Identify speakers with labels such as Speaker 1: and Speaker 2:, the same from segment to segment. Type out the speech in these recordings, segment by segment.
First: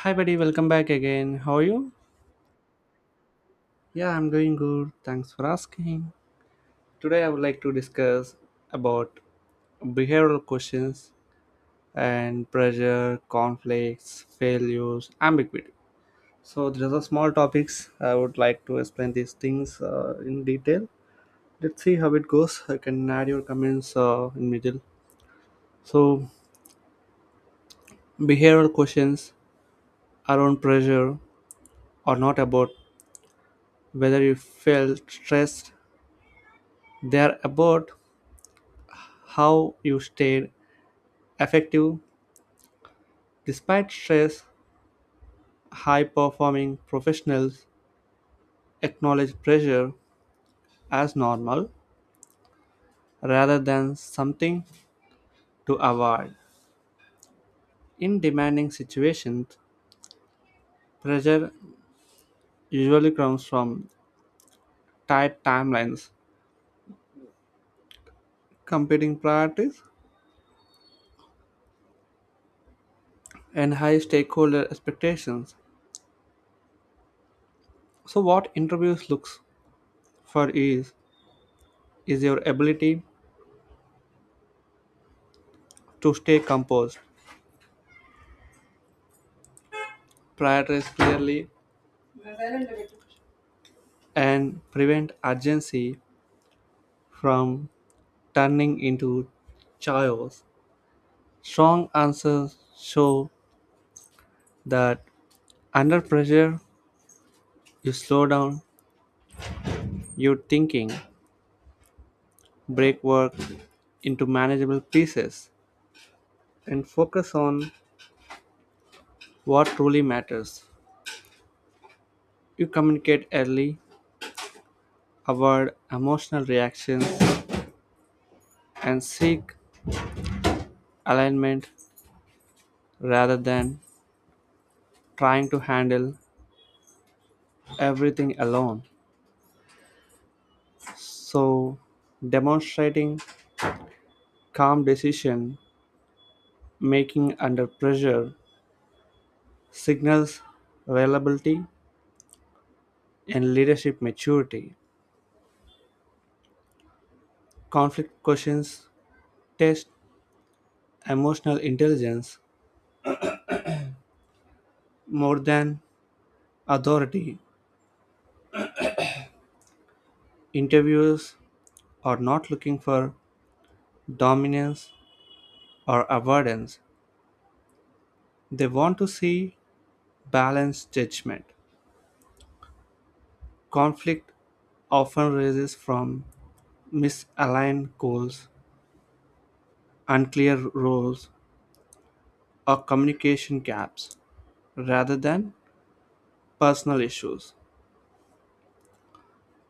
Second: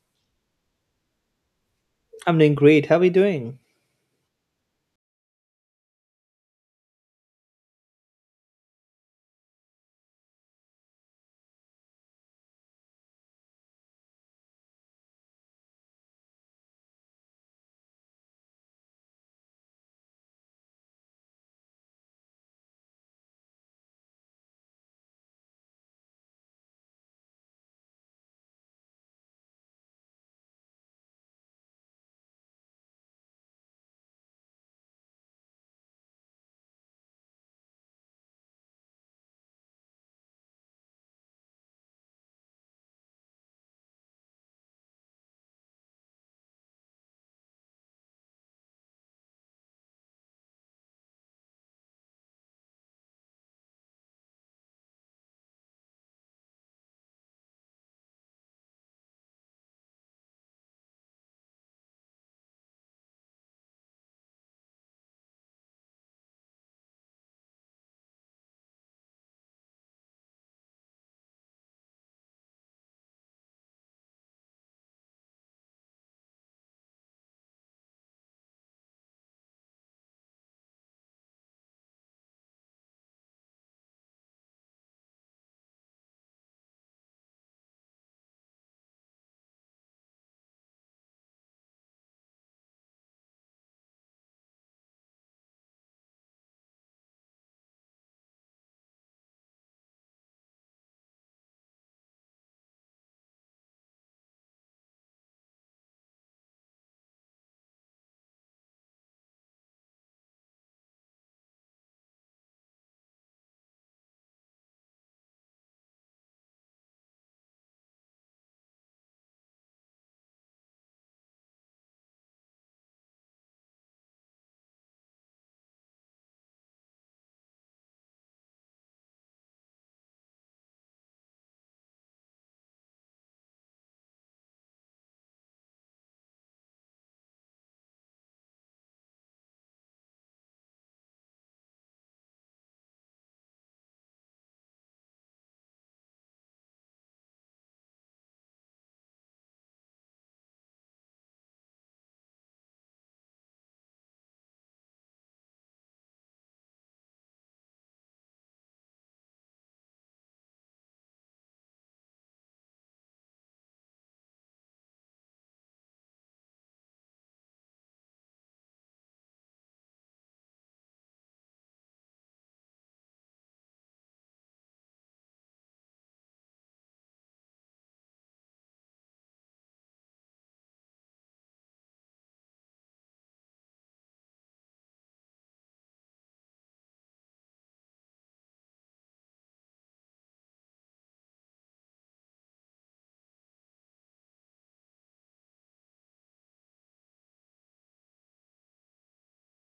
Speaker 1: Hi, buddy. Welcome back again. How are you?
Speaker 2: I'm doing great. How are you doing?
Speaker 1: Yeah, I'm doing good. Thanks for asking. Today, I would like to discuss about behavioral questions and pressure, conflicts, failures, ambiguity. So these are the small topics. I would like to explain these things in detail. Let's see how it goes. I can add your comments in middle. So, behavioral questions around pressure are not about whether you felt stressed. They are about how you stayed effective despite stress. High performing professionals acknowledge pressure as normal rather than something to avoid. In demanding situations, pressure usually comes from tight timelines, competing priorities, and high stakeholder expectations. So, what interviews looks for is your ability to stay composed, prioritize clearly, and prevent urgency from turning into chaos. Strong answers show that under pressure, you slow down your thinking, break work into manageable pieces, and focus on what truly matters. You communicate early, avoid emotional reactions, and seek alignment rather than trying to handle everything alone. So, demonstrating calm decision making under pressure signals reliability and leadership maturity. Conflict questions test emotional intelligence more than authority. Interviewers are not looking for dominance or avoidance, they want to see balanced judgment. Conflict often arises from misaligned goals, unclear roles, or communication gaps rather than personal issues.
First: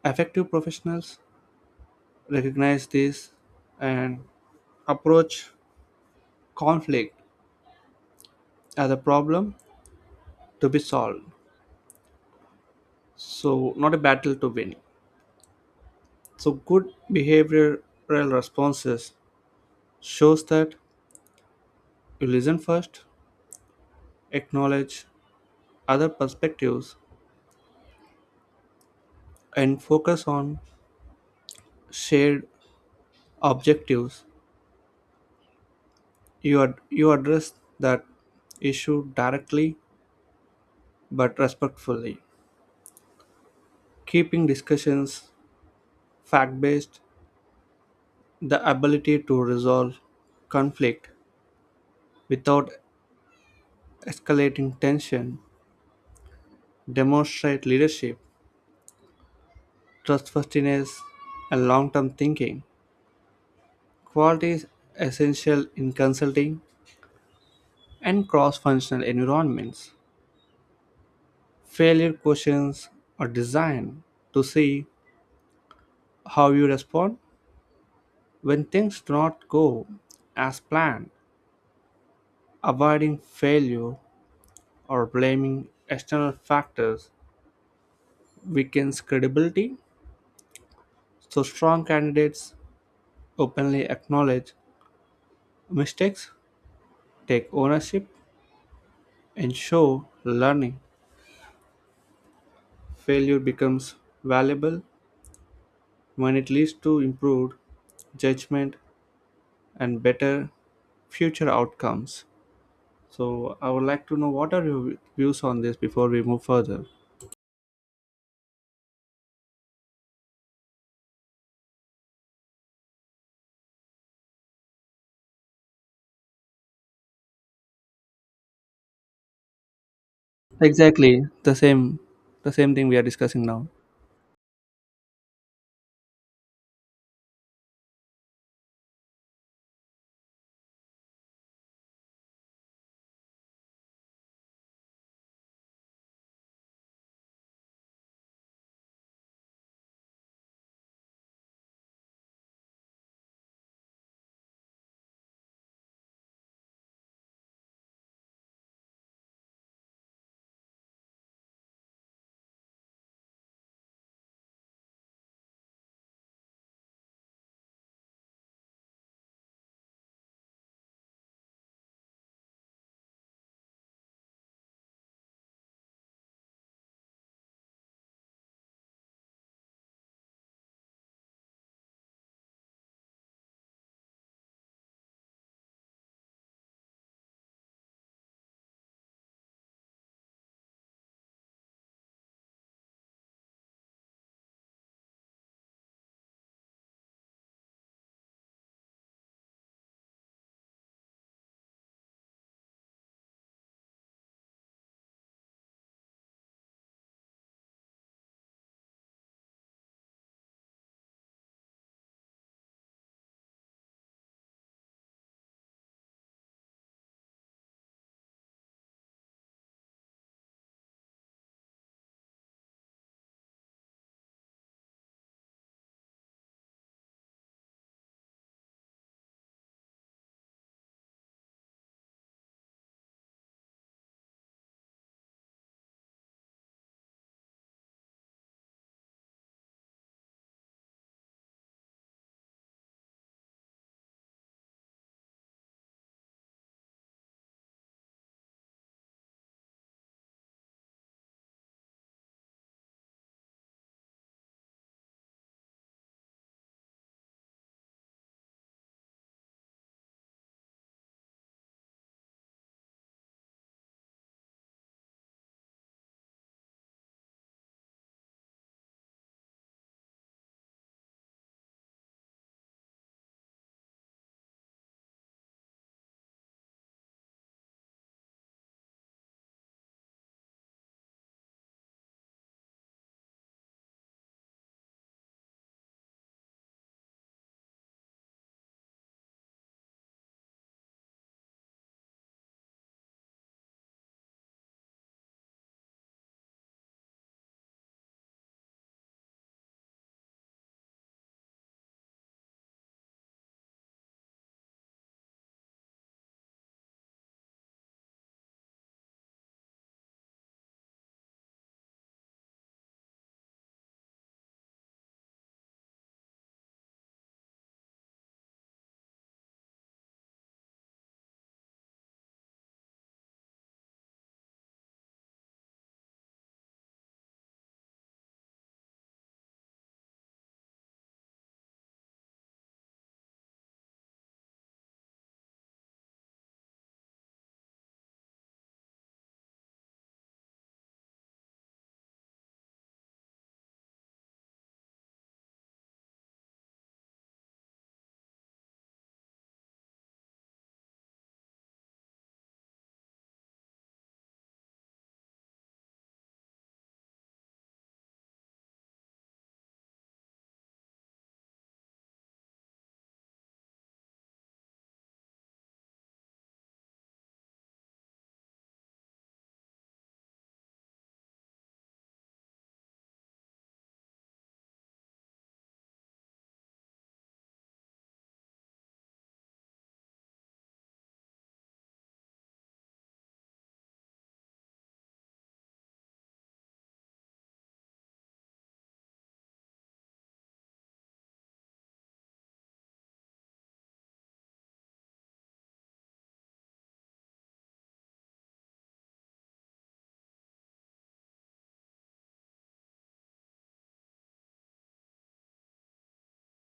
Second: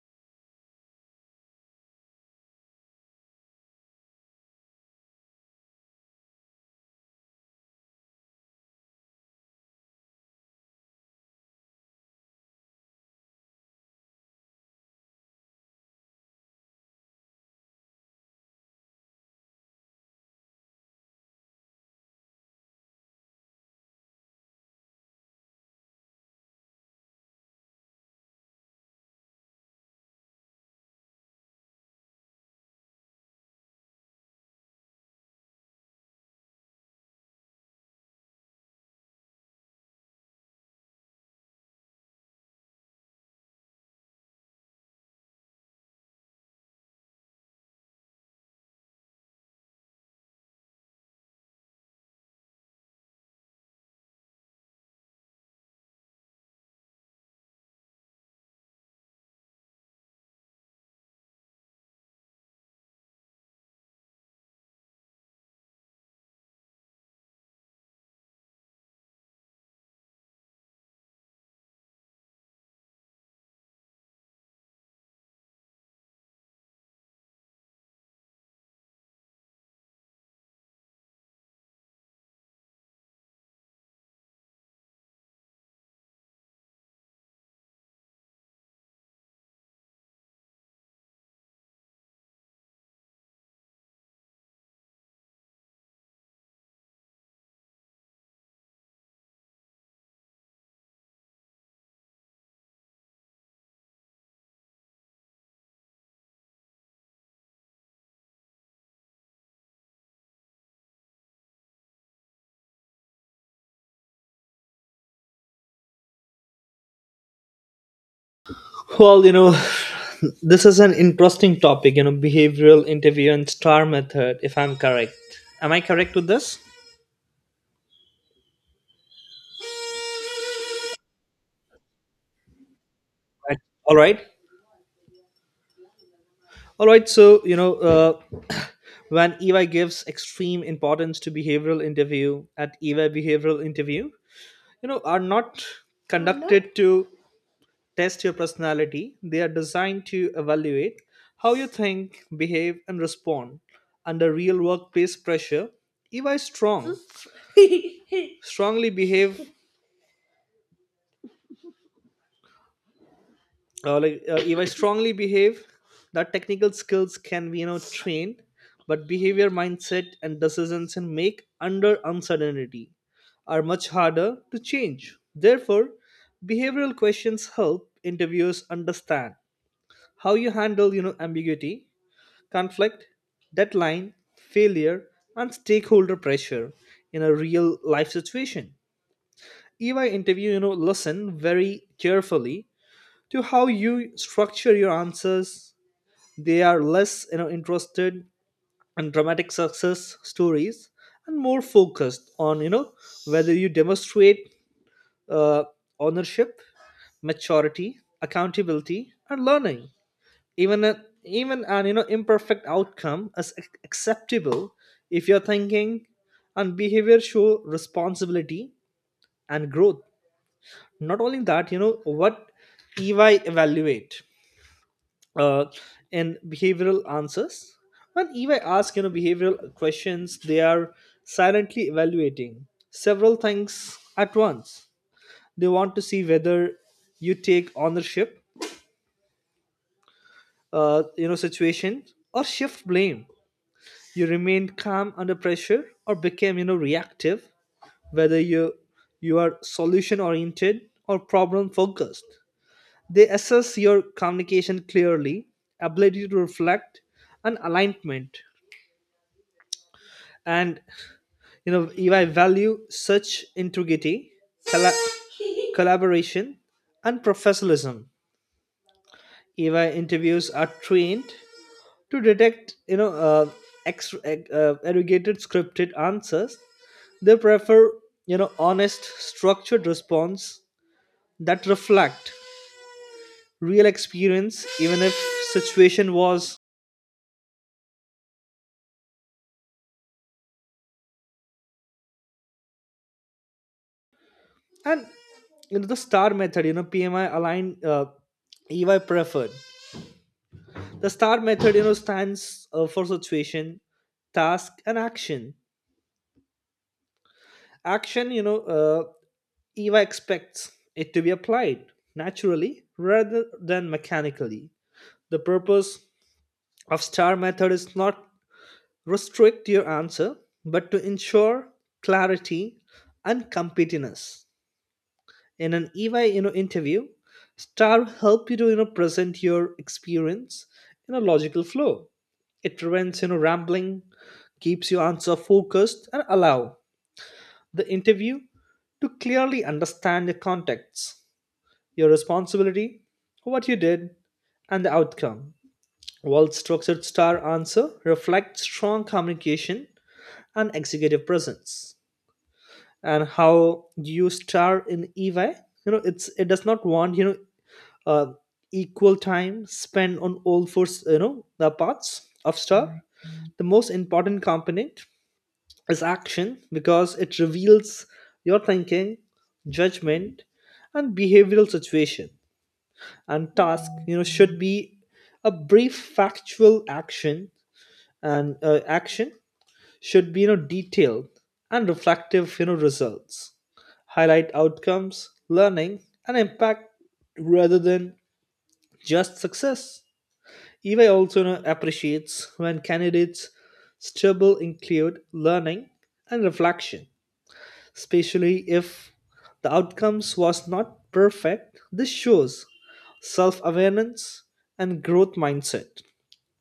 Speaker 1: Effective professionals recognize this and approach conflict as a problem to be solved, so not a battle to win. So good behavioral responses shows that you listen first, acknowledge other perspectives, and focus on shared objectives. You address that issue directly but respectfully, keeping discussions fact based. The ability to resolve conflict without escalating tension, demonstrate leadership, trustworthiness, and long term thinking. Qualities essential in consulting and cross functional environments. Failure questions are designed to see how you respond when things do not go as planned. Avoiding failure or blaming external factors weakens credibility. So strong candidates openly acknowledge mistakes, take ownership, and show learning. Failure becomes valuable when it leads to improved judgment and better future outcomes. So I would like to know what are your views on this before we move further.
Speaker 2: Well, this is an interesting topic, behavioral interview and STAR method, if I'm correct. Am I correct with this?
Speaker 1: Exactly the same thing we are discussing
Speaker 2: Right.
Speaker 1: now.
Speaker 2: All right. All right. So, when EY gives extreme importance to behavioral interview at EY behavioral interview, are not conducted to test your personality. They are designed to evaluate how you think, behave, and respond under real workplace pressure. If I strong, strongly behave, like if I strongly behave, that technical skills can be trained, but behavior, mindset, and decisions and make under uncertainty are much harder to change. Therefore, behavioral questions help interviewers understand how you handle ambiguity, conflict, deadline, failure, and stakeholder pressure in a real life situation. EY interview, listen very carefully to how you structure your answers. They are less, interested in dramatic success stories, and more focused on, whether you demonstrate uh, ownership, maturity, accountability, and learning. Even a, even an imperfect outcome is acceptable if your thinking and behavior show responsibility and growth, not only that. You know what EY evaluate uh, in behavioral answers. When EY ask behavioral questions, they are silently evaluating several things at once. They want to see whether you take ownership situation, or shift blame. You remained calm under pressure, or became reactive. Whether you are solution oriented, or problem focused. They assess your communication clearly, ability to reflect and alignment. And if I value such integrity, colla- collaboration and professionalism. EY interviews are trained to detect, arrogated scripted answers. They prefer, honest, structured response that reflect real experience, even if situation was. And the STAR method. PMI aligned, EY preferred. The STAR method, stands for situation, task, and action. Action, EY expects it to be applied naturally rather than mechanically. The purpose of STAR method is not restrict your answer, but to ensure clarity and competence. In an EY interview, STAR will help you to present your experience in a logical flow. It prevents rambling, keeps your answer focused, and allow the interview to clearly understand your context, your responsibility, what you did, and the outcome. Well structured STAR answer reflects strong communication and executive presence, and how you star in EY. It's it does not want uh, equal time spent on all four, the parts of STAR. The most important component is action, because it reveals your thinking, judgment, and behavioral situation. And task, should be a brief factual action, and action should be detailed and reflective. You know, results highlight outcomes, learning, and impact, rather than just success. EY also, appreciates when candidates struggle, include learning and reflection, especially if the outcomes was not perfect. This shows self-awareness and growth mindset,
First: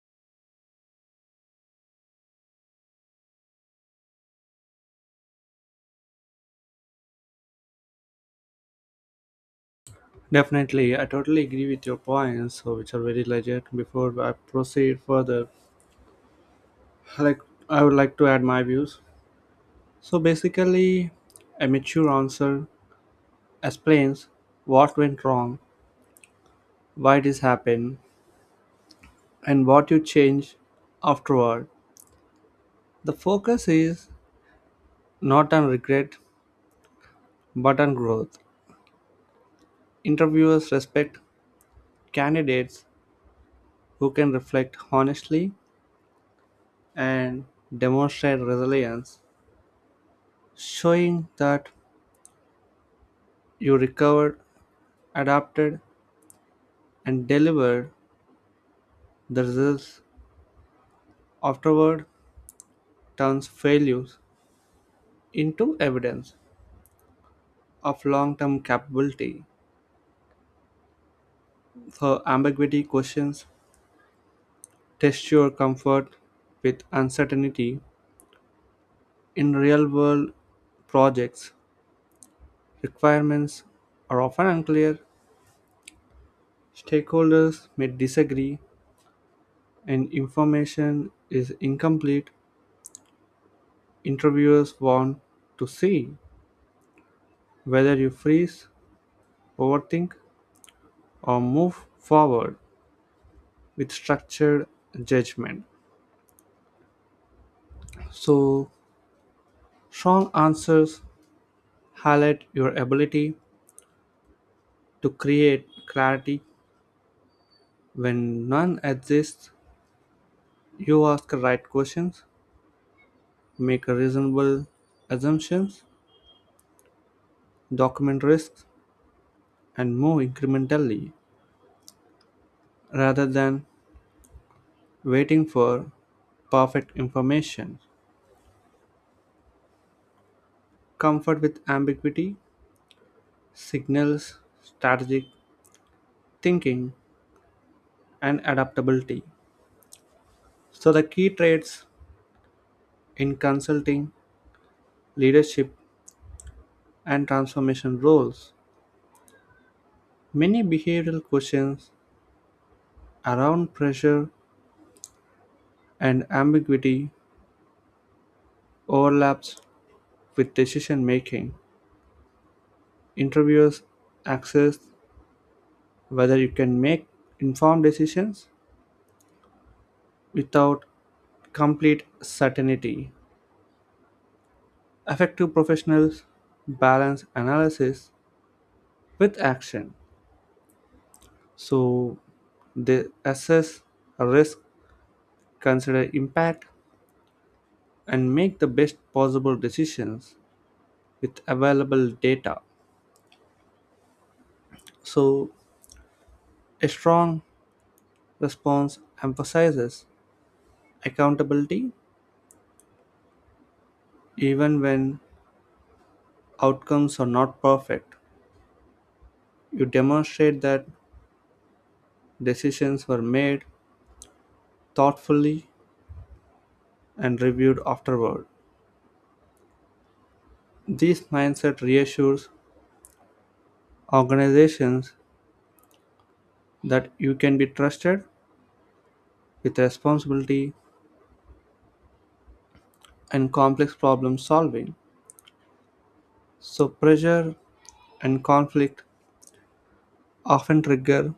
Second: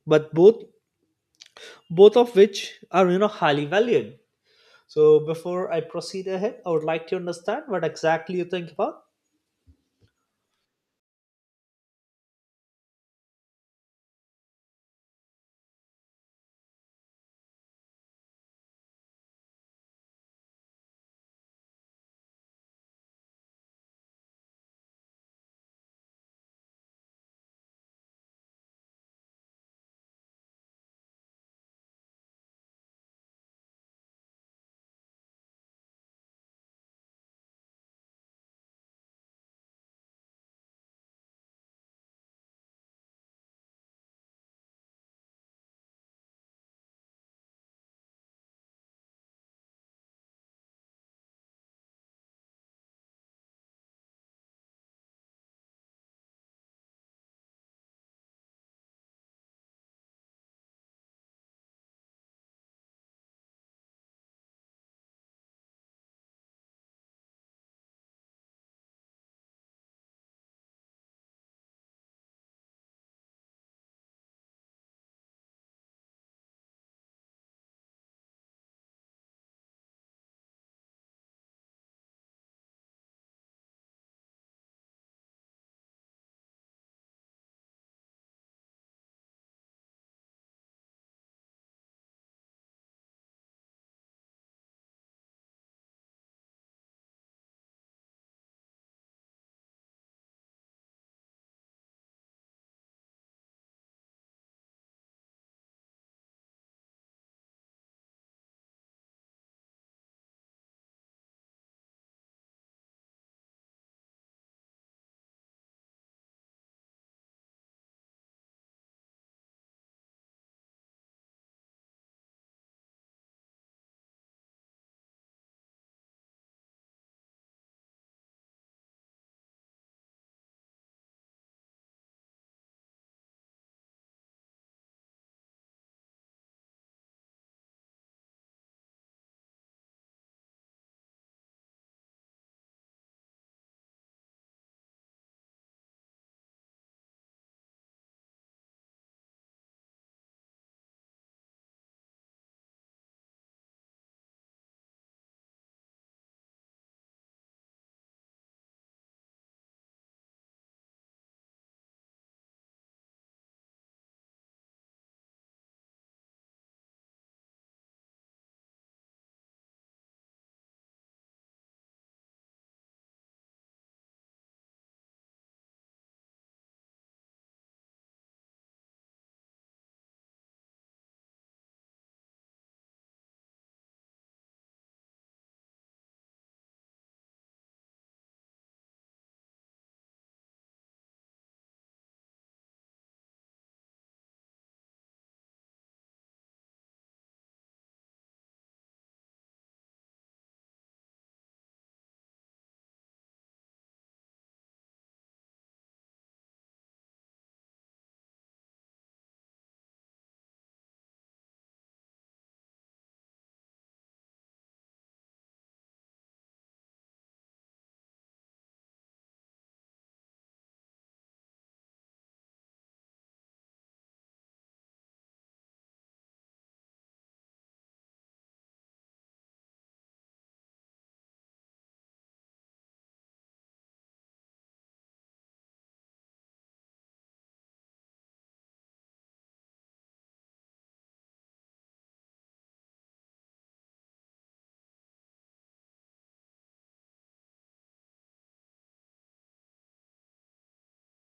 Speaker 2: but both of which are highly valued. So before I proceed ahead, I would like to understand what exactly you think about.
Speaker 1: Definitely, I totally agree with your points, so which are very legit. Before I proceed further, like, I would like to add my views. So basically, a mature answer explains what went wrong, why this happened, and what you change afterward. The focus is not on regret but on growth. Interviewers respect candidates who can reflect honestly and demonstrate resilience, showing that you recovered, adapted, and delivered the results afterward turns failures into evidence of long term capability. So, ambiguity questions test your comfort with uncertainty. In real world projects, requirements are often unclear, stakeholders may disagree, and information is incomplete. Interviewers want to see whether you freeze, overthink, or move forward with structured judgment. So, strong answers highlight your ability to create clarity when none exists. You ask the right questions, make reasonable assumptions, document risks, and move incrementally rather than waiting for perfect information. Comfort with ambiguity signals strategic thinking and adaptability. So, the key traits in consulting, leadership, and transformation roles. Many behavioral questions around pressure, and ambiguity overlaps with decision-making. Interviewers assess whether you can make informed decisions without complete certainty. Effective professionals balance analysis with action, so they assess risk, consider impact, and make the best possible decisions with available data. So, a strong response emphasizes accountability. Even when outcomes are not perfect, you demonstrate that decisions were made thoughtfully and reviewed afterward. This mindset reassures organizations that you can be trusted with responsibility and complex problem solving. So, pressure and conflict often trigger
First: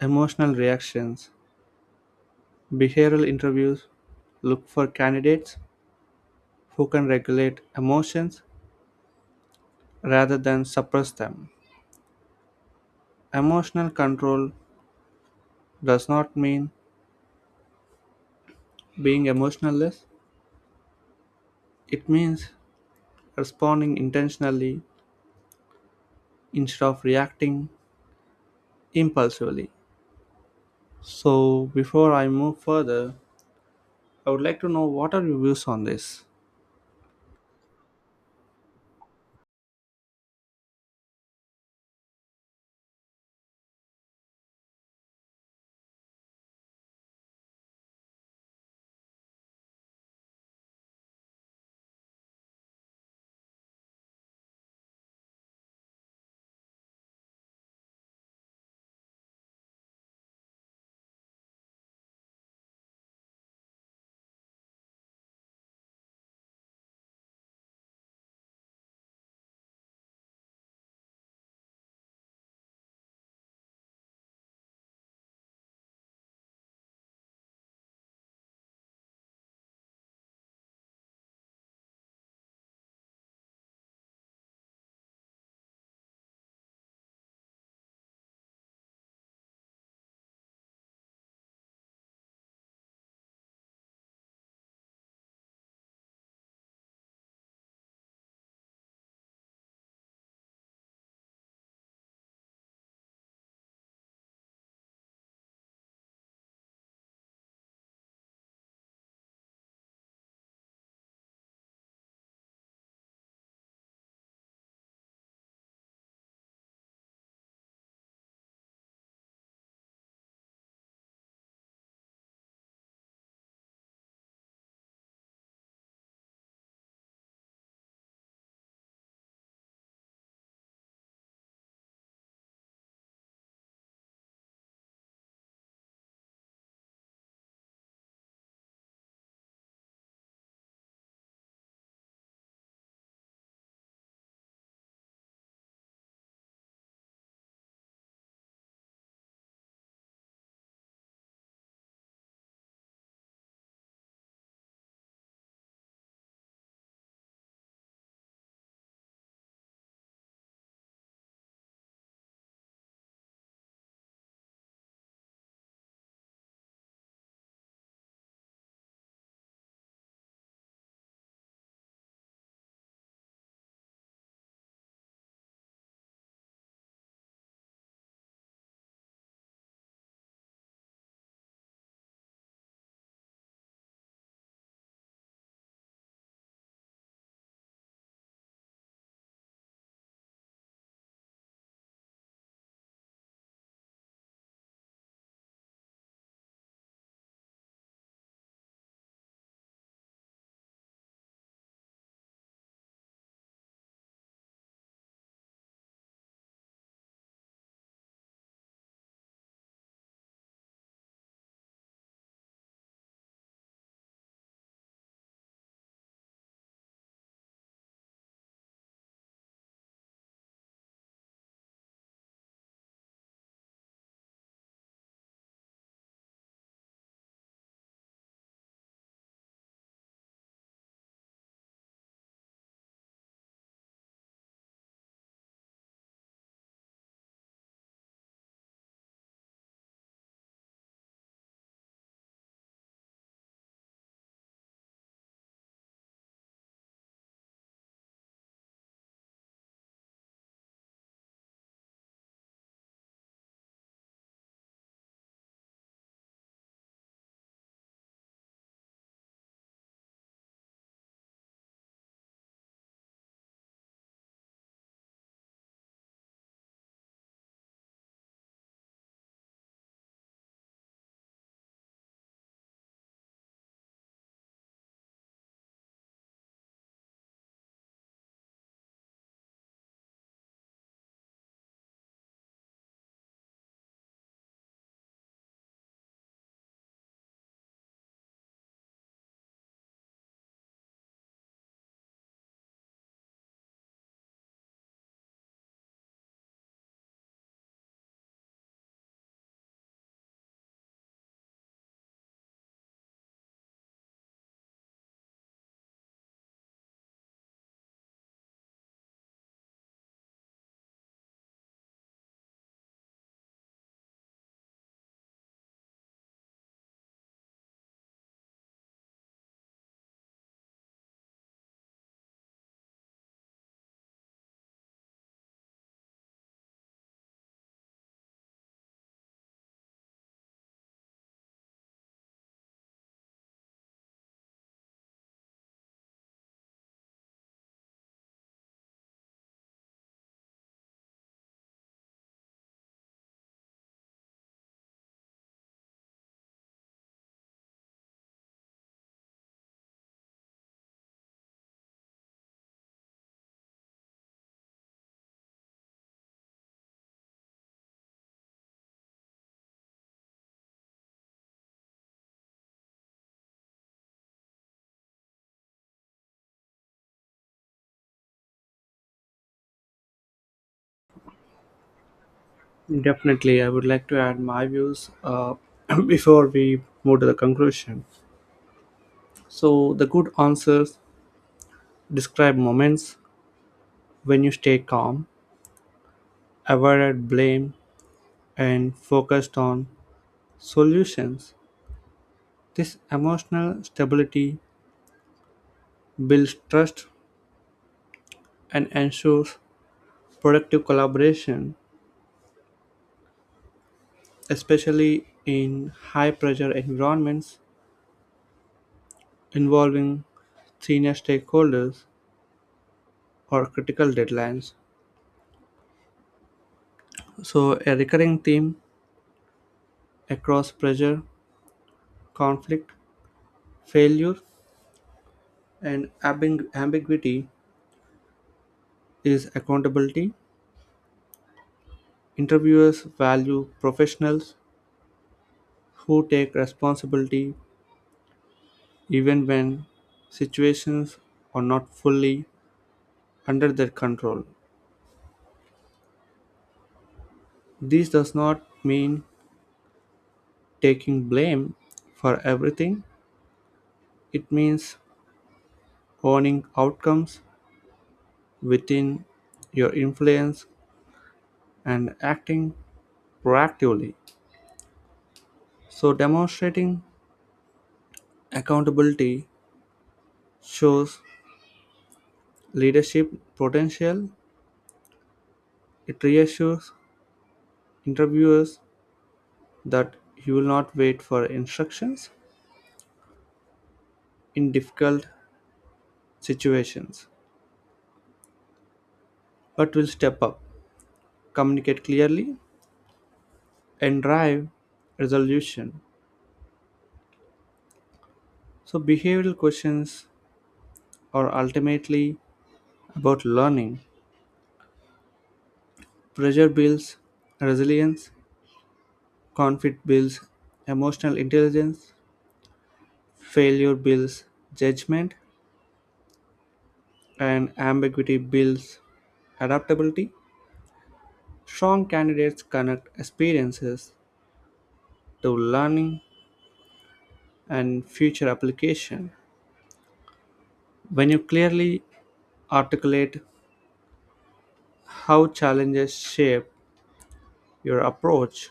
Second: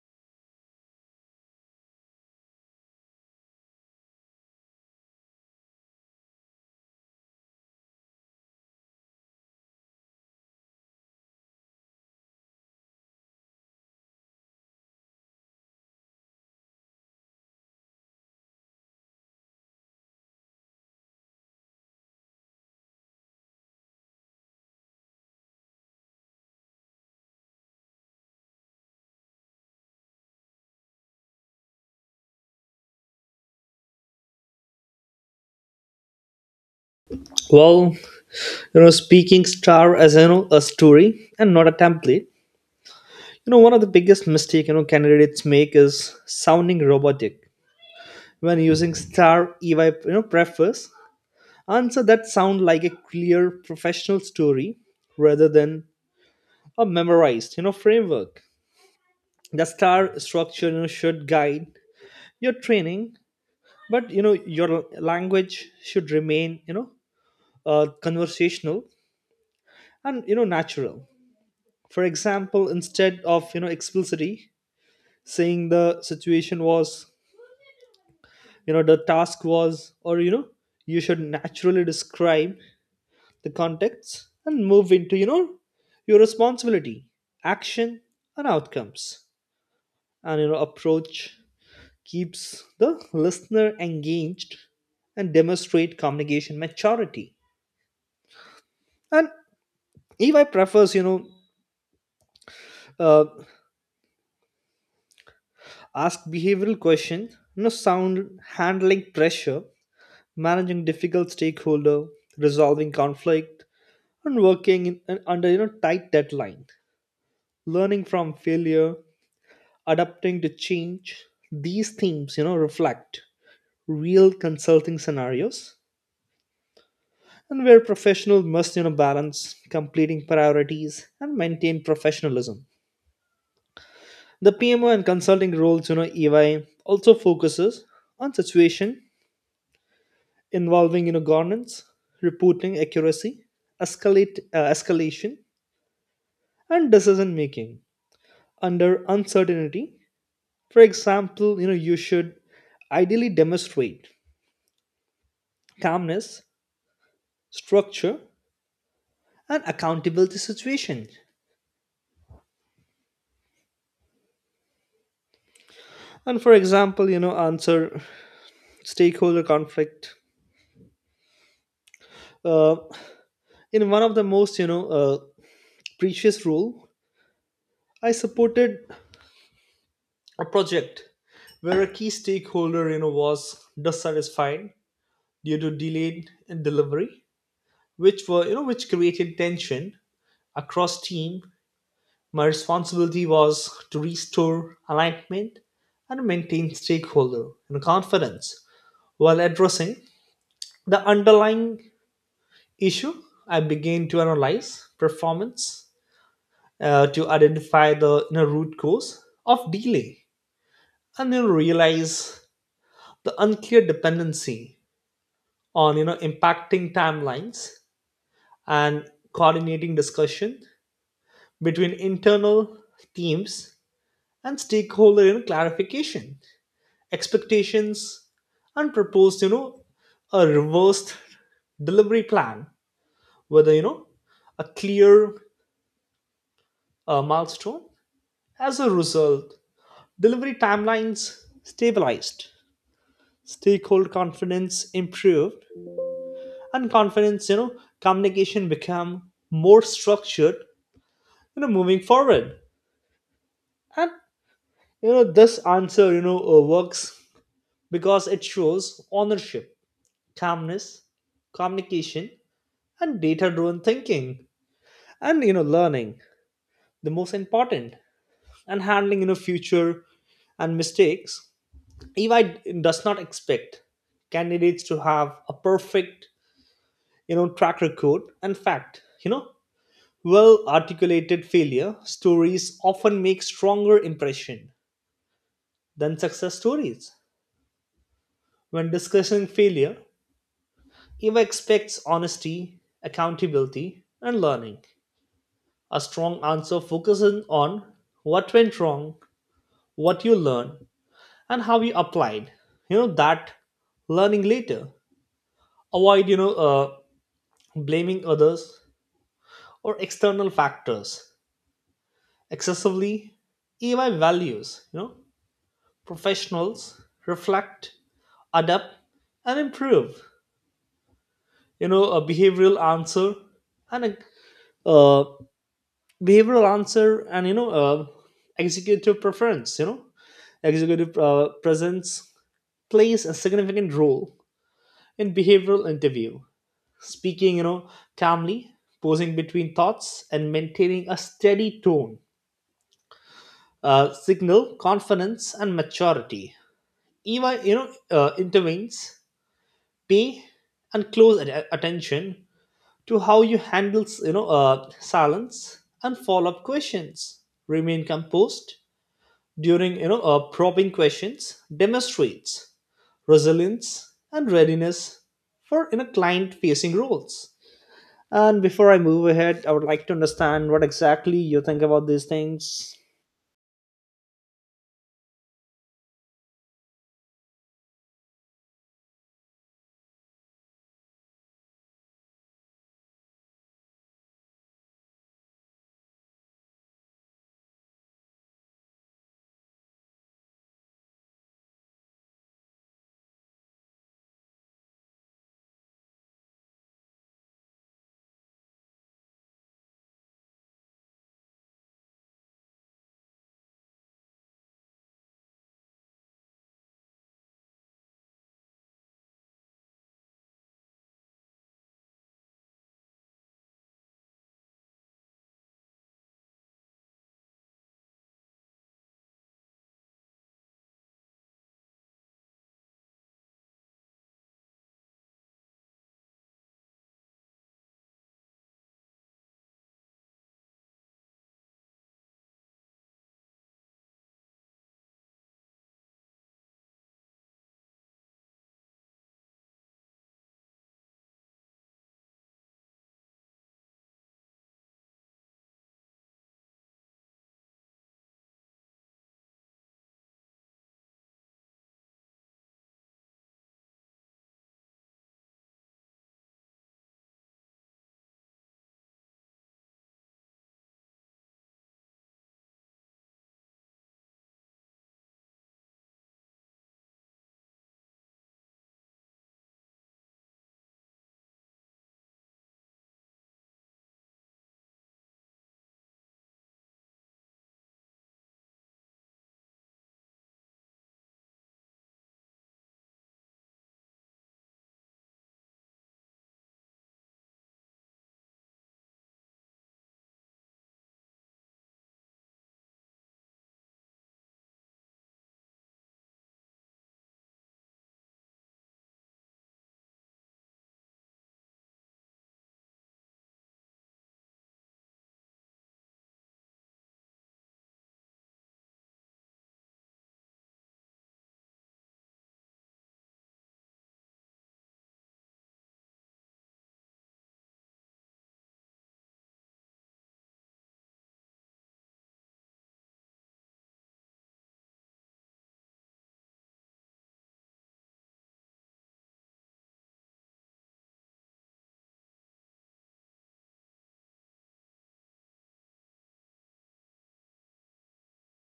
Speaker 1: emotional reactions. Behavioral interviews look for candidates who can regulate emotions rather than suppress them. Emotional control does not mean being emotionless, it means responding intentionally instead of reacting impulsively. So, before I move further, I would like to know what are your views on this?
Speaker 2: Well, speaking STAR as a story and not a template. One of the biggest mistake candidates make is sounding robotic when using STAR. EY preface answer that sound like a clear professional story, rather than a memorized framework. The STAR structure, should guide your training, but your language should remain conversational and natural. For example, instead of explicitly saying the situation was, the task was, or you should naturally describe the context and move into your responsibility, action, and outcomes. And approach keeps the listener engaged and demonstrate communication maturity. And EY prefers, uh, Ask behavioral questions, sound handling pressure, managing difficult stakeholder, resolving conflict, and working in, under tight deadline, learning from failure, adapting to change. These themes reflect real consulting scenarios, and where professionals must balance completing priorities and maintain professionalism. The PMO and consulting roles, EY also focuses on situation involving governance, reporting accuracy, escalate escalation, and decision making under uncertainty. For example, you should ideally demonstrate calmness, structure, and accountability situation. And for example, answer stakeholder conflict. Uh, in one of the most previous role, I supported a project where a key stakeholder was dissatisfied due to delayed delivery, which were you know which created tension across team. My responsibility was to restore alignment and maintain stakeholder and confidence, while addressing the underlying issue. I began to analyze performance to identify the root cause of delay, and then realize the unclear dependency on impacting timelines, and coordinating discussion between internal teams and stakeholder in clarification expectations, and proposed a reversed delivery plan whether a clear milestone. As a result, delivery timelines stabilized, stakeholder confidence improved, and confidence, communication become more structured, moving forward. And this answer works, because it shows ownership, calmness, communication, and data-driven thinking, and, learning. The most important, and handling future and mistakes. EY does not expect candidates to have a perfect track record. In fact, well-articulated failure stories often make stronger impression than success stories. When discussing failure, Eva expects honesty, accountability, and learning. A strong answer focuses on what went wrong, what you learned, and how you applied. You know that learning later. Avoid blaming others or external factors excessively. Eva values professionals reflect, adapt, and improve. A behavioral answer and a behavioral answer, and executive preference, executive presence plays a significant role in behavioral interview. Speaking calmly, pausing between thoughts and maintaining a steady tone, signal confidence and maturity. Eva intervenes pay and close attention to how you handle silence and follow-up questions. Remain composed during probing questions demonstrates resilience and readiness for client facing roles. And before I move ahead, I would like to understand what exactly you think about these things.
Speaker 1: Definitely, I would like to add my views before we move to the conclusion. So, the good answers describe moments when you stay calm, avoided blame, and focused on solutions. This emotional stability builds trust and ensures productive collaboration, especially in high pressure environments involving senior stakeholders or critical deadlines. So, a recurring theme across pressure, conflict, failure, and ambiguity is accountability. Interviewers value professionals who take responsibility even when situations are not fully under their control. This does not mean taking blame for everything, it means owning outcomes within your influence and acting proactively. So, demonstrating accountability shows leadership potential. It reassures interviewers that you will not wait for instructions in difficult situations, but will step up, communicate clearly, and drive resolution. So, behavioral questions are ultimately about learning. Pressure builds resilience, conflict builds emotional intelligence, failure builds judgment, and ambiguity builds adaptability. Strong candidates connect experiences to learning and future application. When you clearly articulate how challenges shape your approach,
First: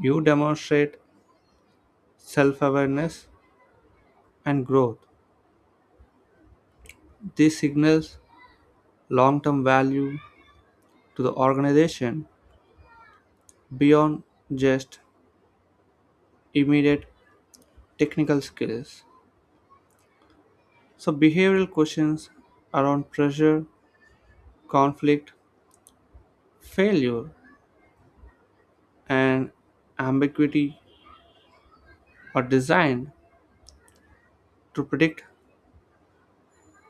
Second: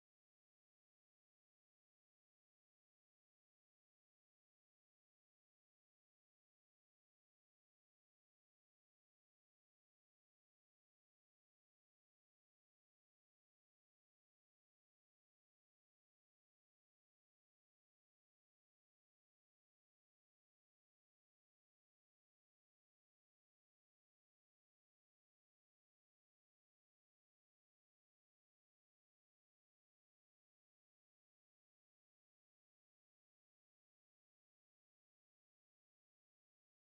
Speaker 1: you demonstrate self-awareness and growth. This signals long-term value to the organization beyond just immediate technical skills. So behavioral questions around pressure, conflict, failure, and ambiguity are designed to predict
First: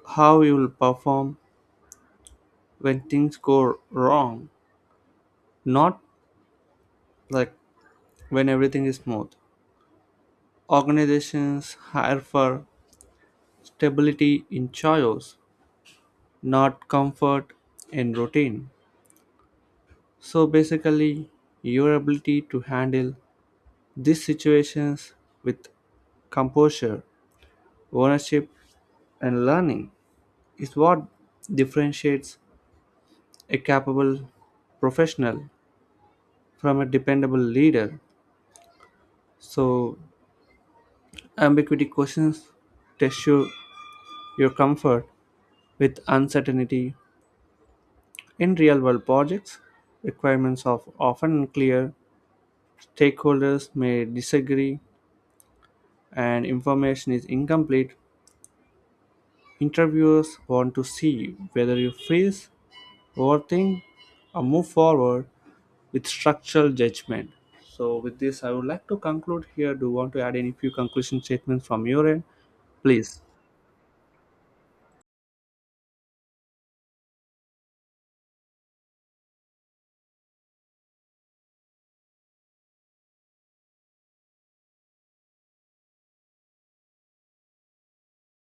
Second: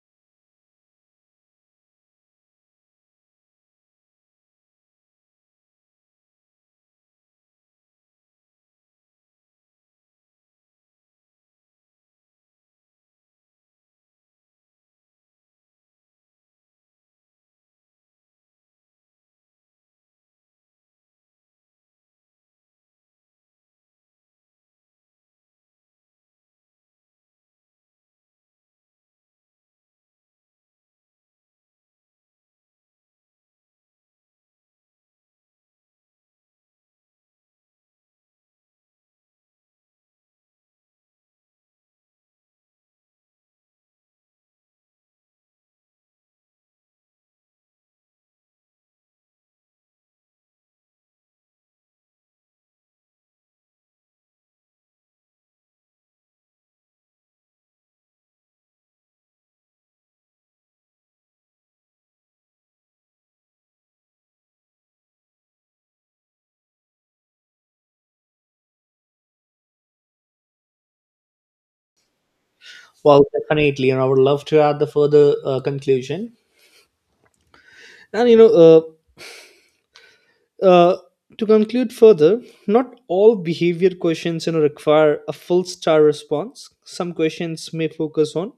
Speaker 1: how you will perform when things go wrong, not like when everything is smooth. Organizations hire for stability in chaos, not comfort in routine. So basically, your ability to handle these situations with composure, ownership, and learning is what differentiates a capable professional from a dependable leader. So, ambiguity questions test you, your comfort with uncertainty. In real-world projects, requirements are often unclear, stakeholders may disagree, and information is incomplete. Interviewers want to see whether you freeze, overthink, or move forward with structural judgment. So, with this, I would like to conclude here. Do you want to add any few conclusion statements from your end? Please.
Speaker 2: Well, definitely, and I would love to add the further conclusion. And uh, to conclude further, not all behavior questions require a full STAR response. Some questions may focus on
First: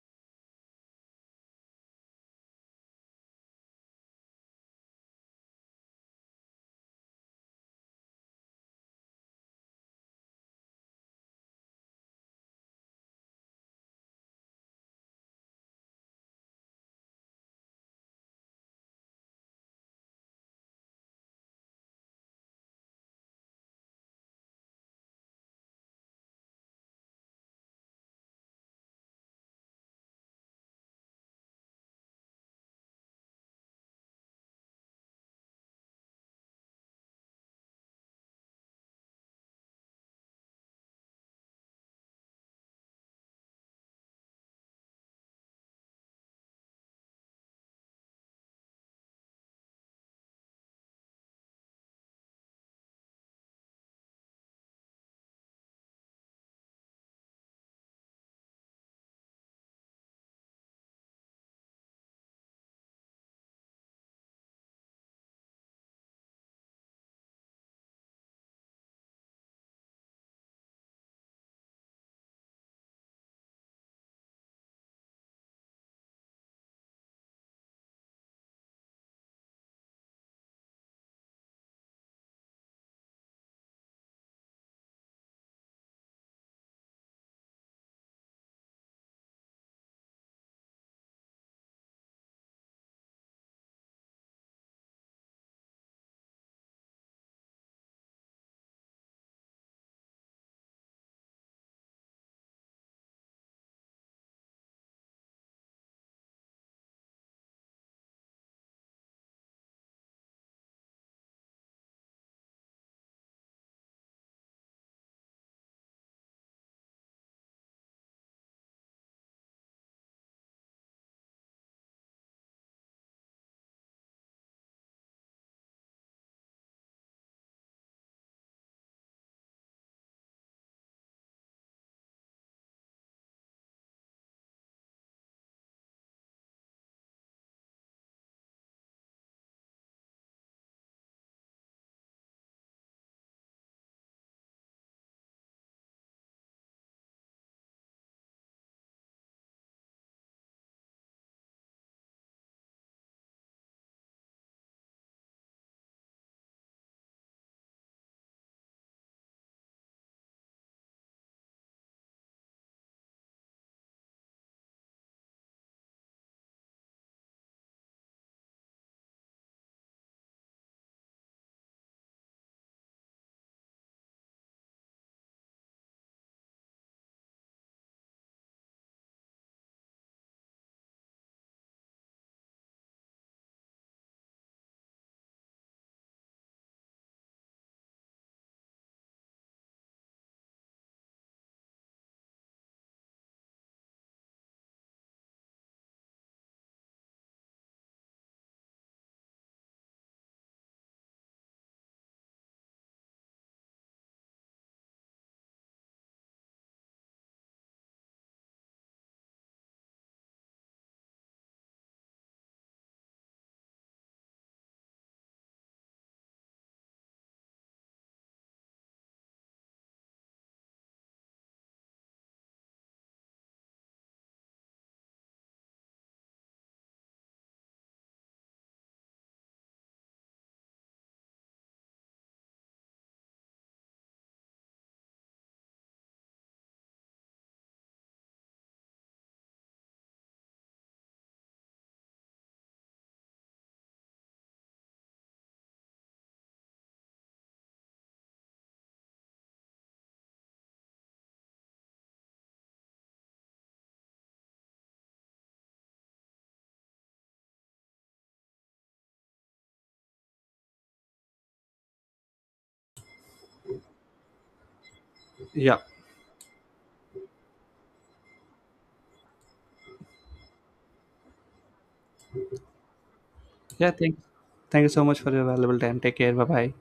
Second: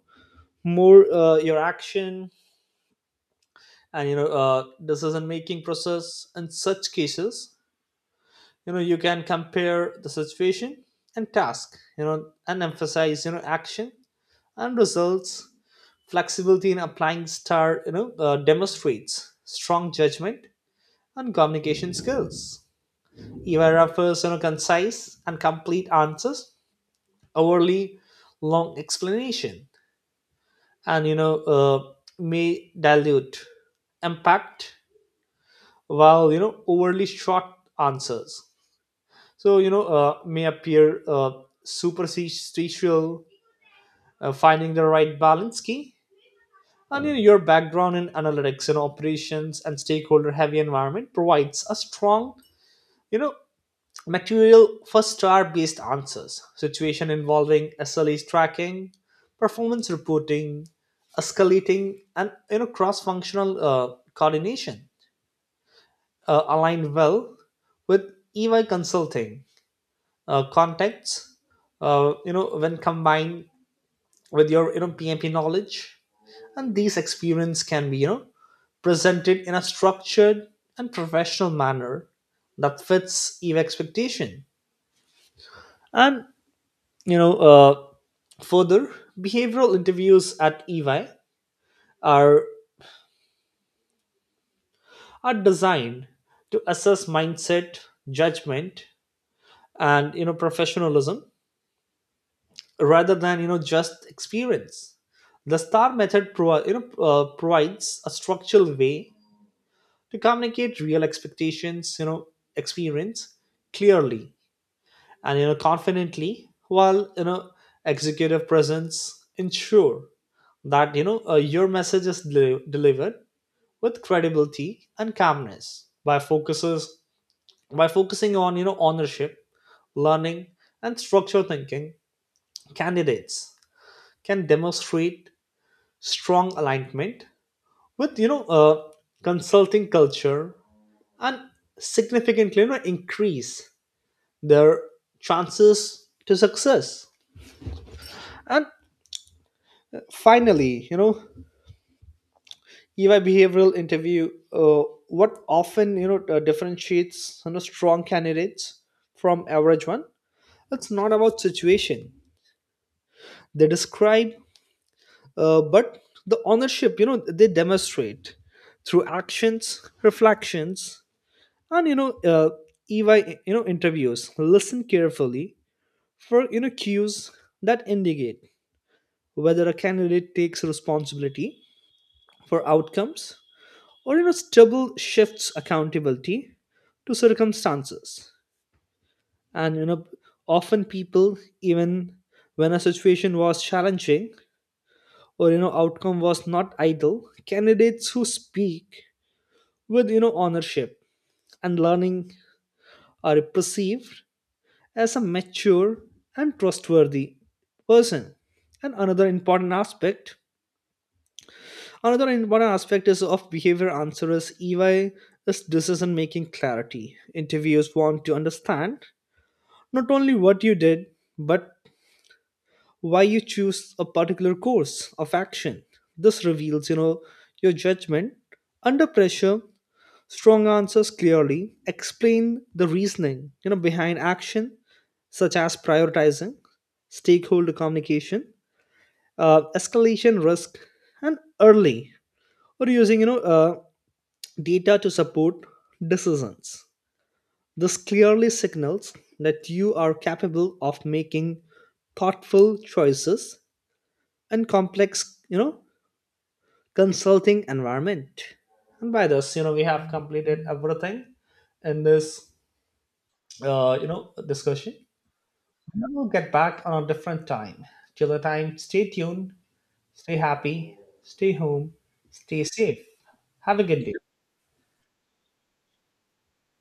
Speaker 2: more your action, and decision making process. In such cases, you can compare the situation and task, and emphasize action and results. Flexibility in applying STAR demonstrates strong judgment and communication skills. Eva offers concise and complete answers. Overly long explanation, and may dilute impact, while overly short answers, so may appear superstitial. Finding the right balance key. And, your background in analytics and operations and stakeholder heavy environment provides a strong you know material for STAR based answers. Situation involving sles tracking, performance reporting, escalating, and cross functional coordination align well with EY Consulting contexts. When combined with your PMP knowledge, and these experience can be presented in a structured and professional manner that fits Eve expectation. And you know uh, further, behavioral interviews at EY are are designed to assess mindset, judgment, and professionalism, rather than just experience. The STAR method provides a structural way to communicate real expectations, experience clearly and confidently, while executive presence ensure that your message is delivered with credibility and calmness. By focuses by focusing on ownership, learning, and structural thinking, candidates can demonstrate strong alignment with consulting culture, and significantly, increase their chances to success. And finally, ui behavioral interview, what often differentiates strong candidates from average one. It's not about situation they describe, but the ownership they demonstrate through actions reflections, and EY interviews listen carefully for cues that indicate whether a candidate takes responsibility for outcomes, or stubble shifts accountability to circumstances. And often people, even when a situation was challenging or outcome was not ideal, candidates who speak with ownership and learning are perceived as a mature and trustworthy person. And another important aspect is of behavior answers EY is decision making clarity. Interviewers want to understand not only what you did, but why you choose a particular course of action. This reveals your judgment under pressure. Strong answers clearly explain the reasoning behind action, such as prioritizing, stakeholder communication, escalation risk, and early or using data to support decisions. This clearly signals that you are capable of making thoughtful choices in complex consulting environment. And by this, we have completed everything in this discussion.
Speaker 1: Yeah.
Speaker 2: And then we'll get back on a different time. Till the time, stay tuned, stay happy, stay home, stay safe. Have a
Speaker 1: Yeah.
Speaker 2: good day.
Speaker 1: Thank. Thank you so much for your valuable time. Take care. Bye bye.